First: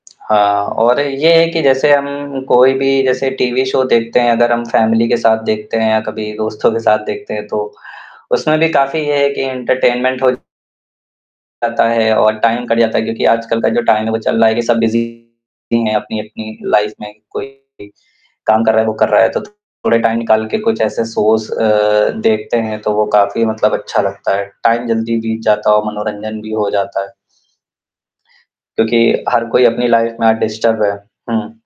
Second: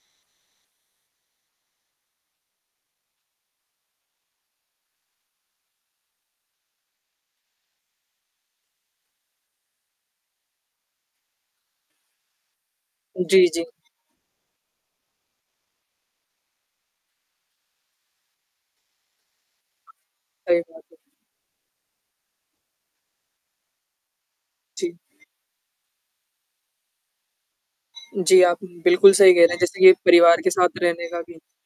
हाँ और ये है कि जैसे हम कोई भी जैसे टीवी शो देखते हैं अगर हम फैमिली के साथ देखते हैं या कभी दोस्तों के साथ देखते हैं तो, उसमे भी काफ़ी ये है कि एंटरटेनमेंट हो जाता है और टाइम कट जाता है क्योंकि जी, आजकल जी। का जो टाइम है वो चल रहा है कि सब बीजी है अपनी-अपनी लाइफ़ में कोई काम कर रहा है वो कर रहा है। तो थोड़ा टाइम निकाल के सही कुछ बात है। ऐसे शोज अ, देखते हैं तो वो काफ़ी मतलब अच्छा लगता है। टाइम जी। जल्दी बीत जाता है और मनोरंजन भी हो जाता है। जी, आप बिल्कुल क्योंकि सही कह हर रहे हैं कोई जैसे अपनी कि लाइफ़ में परिवार के साथ डिस्टर्ब है। रहने का भी। हुँ।